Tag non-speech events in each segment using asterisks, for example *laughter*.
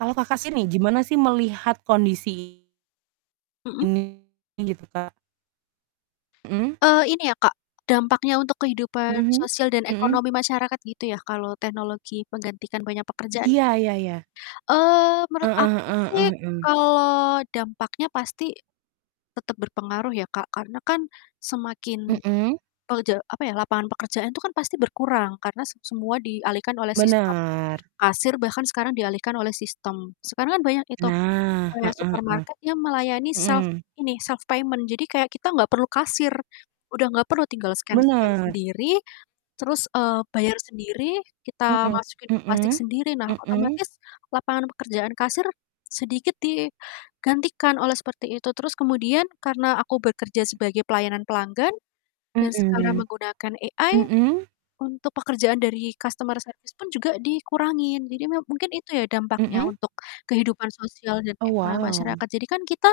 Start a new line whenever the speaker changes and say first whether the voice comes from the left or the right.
right: Kalau Kakak sih ni, gimana sih melihat kondisi
left: Mhm.
right: Ini gitu, Kak. Mhm.
left: Eee, ini ya Kak, dampaknya untuk kehidupan
right: Mhm
left: sosial dan
right: mhm.
left: ekonomi masyarakat gitu ya kalau teknologi menggantikan banyak pekerjaan gitu
right: Iya
left: ya,
right: iya iya.
left: eee, menurut
right: Heeh
left: aku
right: heeh
left: sih
right: heeh heeh.
left: kalau dampaknya pasti, tetep berpengaruh ya Kak karena kan, semakin,
right: Mhm.
left: eee, je apa ya, lapangan pekerjaan itu kan pasti berkurang karena se semua dialihkan oleh sistem,
right: Benar.
left: kasir bahkan sekarang dialihkan oleh sistem, sekarang kan banyak itu,
right: Nah,
left: kayak
right: heeh heeh,
left: supermarket yang melayani self
right: mhm.
left: ini, self payment jadi kayak kita gak perlu kasir, udah gak perlu tinggal scan scan
right: Bener.
left: sendiri, terus, eee, bayar sendiri, kita
right: Mhm,
left: masukin ke plastik
right: mhm,
left: sendiri nah
right: mhm.
left: otomatis, lapangan pekerjaan kasir, sedikit digantikan oleh seperti itu, terus kemudian karena aku bekerja sebagai pelayanan pelanggan, dan sekarang
right: Mhm,
left: menggunakan AI,
right: mhm?
left: untuk pekerjaan dari customer service pun juga dikurangin jadi me mungkin itu ya dampaknya
right: Mhm.
left: untuk kehidupan sosial dan
right: Oh
left: ekonomi
right: wow.
left: masyarakat jadi kan kita,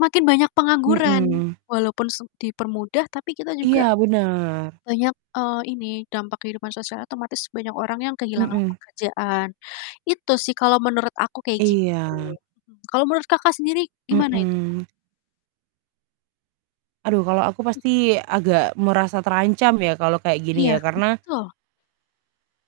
left: makin banyak pengangguran,
right: Mhm.
left: walaupun s dipermudah tapi kita juga,
right: Iya bener.
left: banyak, eee, ini dampak kehidupan sosial otomatis banyak orang yang kehilangan
right: Mhm.
left: pekerjaan, itu sih kalau menurut aku kayak gitu,
right: Iya.
left: kalau menurut Kakak sendiri gimana itu, Kak?
right: Mhm. Aduh kalau aku
left: Mmm.
right: pasti agak merasa terancam ya kalau kayak gini
left: Iya
right: ya karena
left: betul.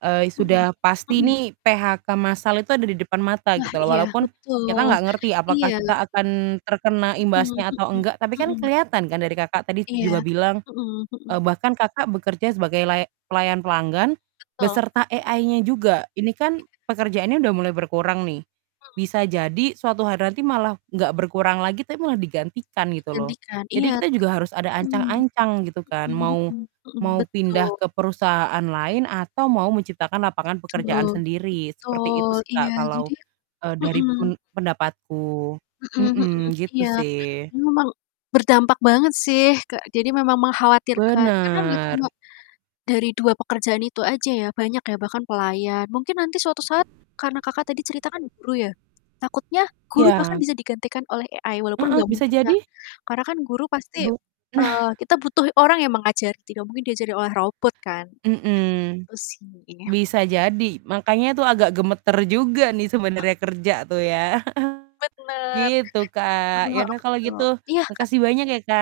right: eee,
left: Mhm,
right: sudah pasti
left: mhm.
right: nih PHK masal itu ada di depan mata
left: Wah
right: gitu loh
left: iya
right: walaupun, kita
left: betul
right: nggak ngerti
left: iya.
right: apakah kita akan terkena
left: Mhm
right: imbasnya atau
left: mhm
right: enggak tapi kan
left: mhm.
right: kelihatan kan dari Kakak tadi
left: Iya,
right: juga bilang,
left: mhm
right: eee,
left: mhm.
right: bahkan Kakak bekerja sebagai laya pelayan pelanggan,
left: Betul.
right: beserta AI-nya juga ini kan,
left: Iya.
right: pekerjaannya udah mulai berkurang nih,
left: Mmm.
right: bisa jadi suatu hari nanti malah nggak berkurang lagi, tapi malah digantikan gitu loh,
left: Digantikan
right: jadi
left: iya,
right: kita juga harus ada
left: mmm,
right: ancang-ancang gitu kan,
left: mhm
right: mau
left: mhm mhm,
right: mau
left: betul.
right: pindah ke perusahaan lain atau mau menciptakan lapangan
left: Betul
right: pekerjaan sendiri seperti itu
left: betul
right: sih
left: iya
right: Kak kalau,
left: jadi ya
right: eee, dari
left: mhm.
right: pen pendapatku,
left: Mhm mhm,
right: mhm, gitu
left: iya,
right: sih.
left: memang, berdampak banget sih ke jadi memang mengkhawatirkan karena enggak
right: Bener.
left: cuma, dari 2 pekerjaan itu aja ya, banyak ya, bahkan pelayan mungkin nanti suatu saat, karena Kakak tadi cerita kan guru ya, takutnya guru bahkan
right: Iya.
left: bisa digantikan oleh AI walaupun
right: Heeh,
left: gak
right: bisa
left: mungkin ya,
right: jadi
left: karena kan guru pasti
right: Bu
left: eee,
right: nah.
left: kita butuh orang yang mengajari tidak mungkin diajari oleh robot kan,
right: Mhm,
left: gitu sih.
right: bisa jadi makanya itu agak gemeter juga nih sebenarnya kerja tuh ya, *chuckles*
left: Bener.
right: gitu Kak ya
left: Mhm
right: udah kalau
left: betul
right: gitu
left: iya, Kak.
right: makasih banyak ya, Kak.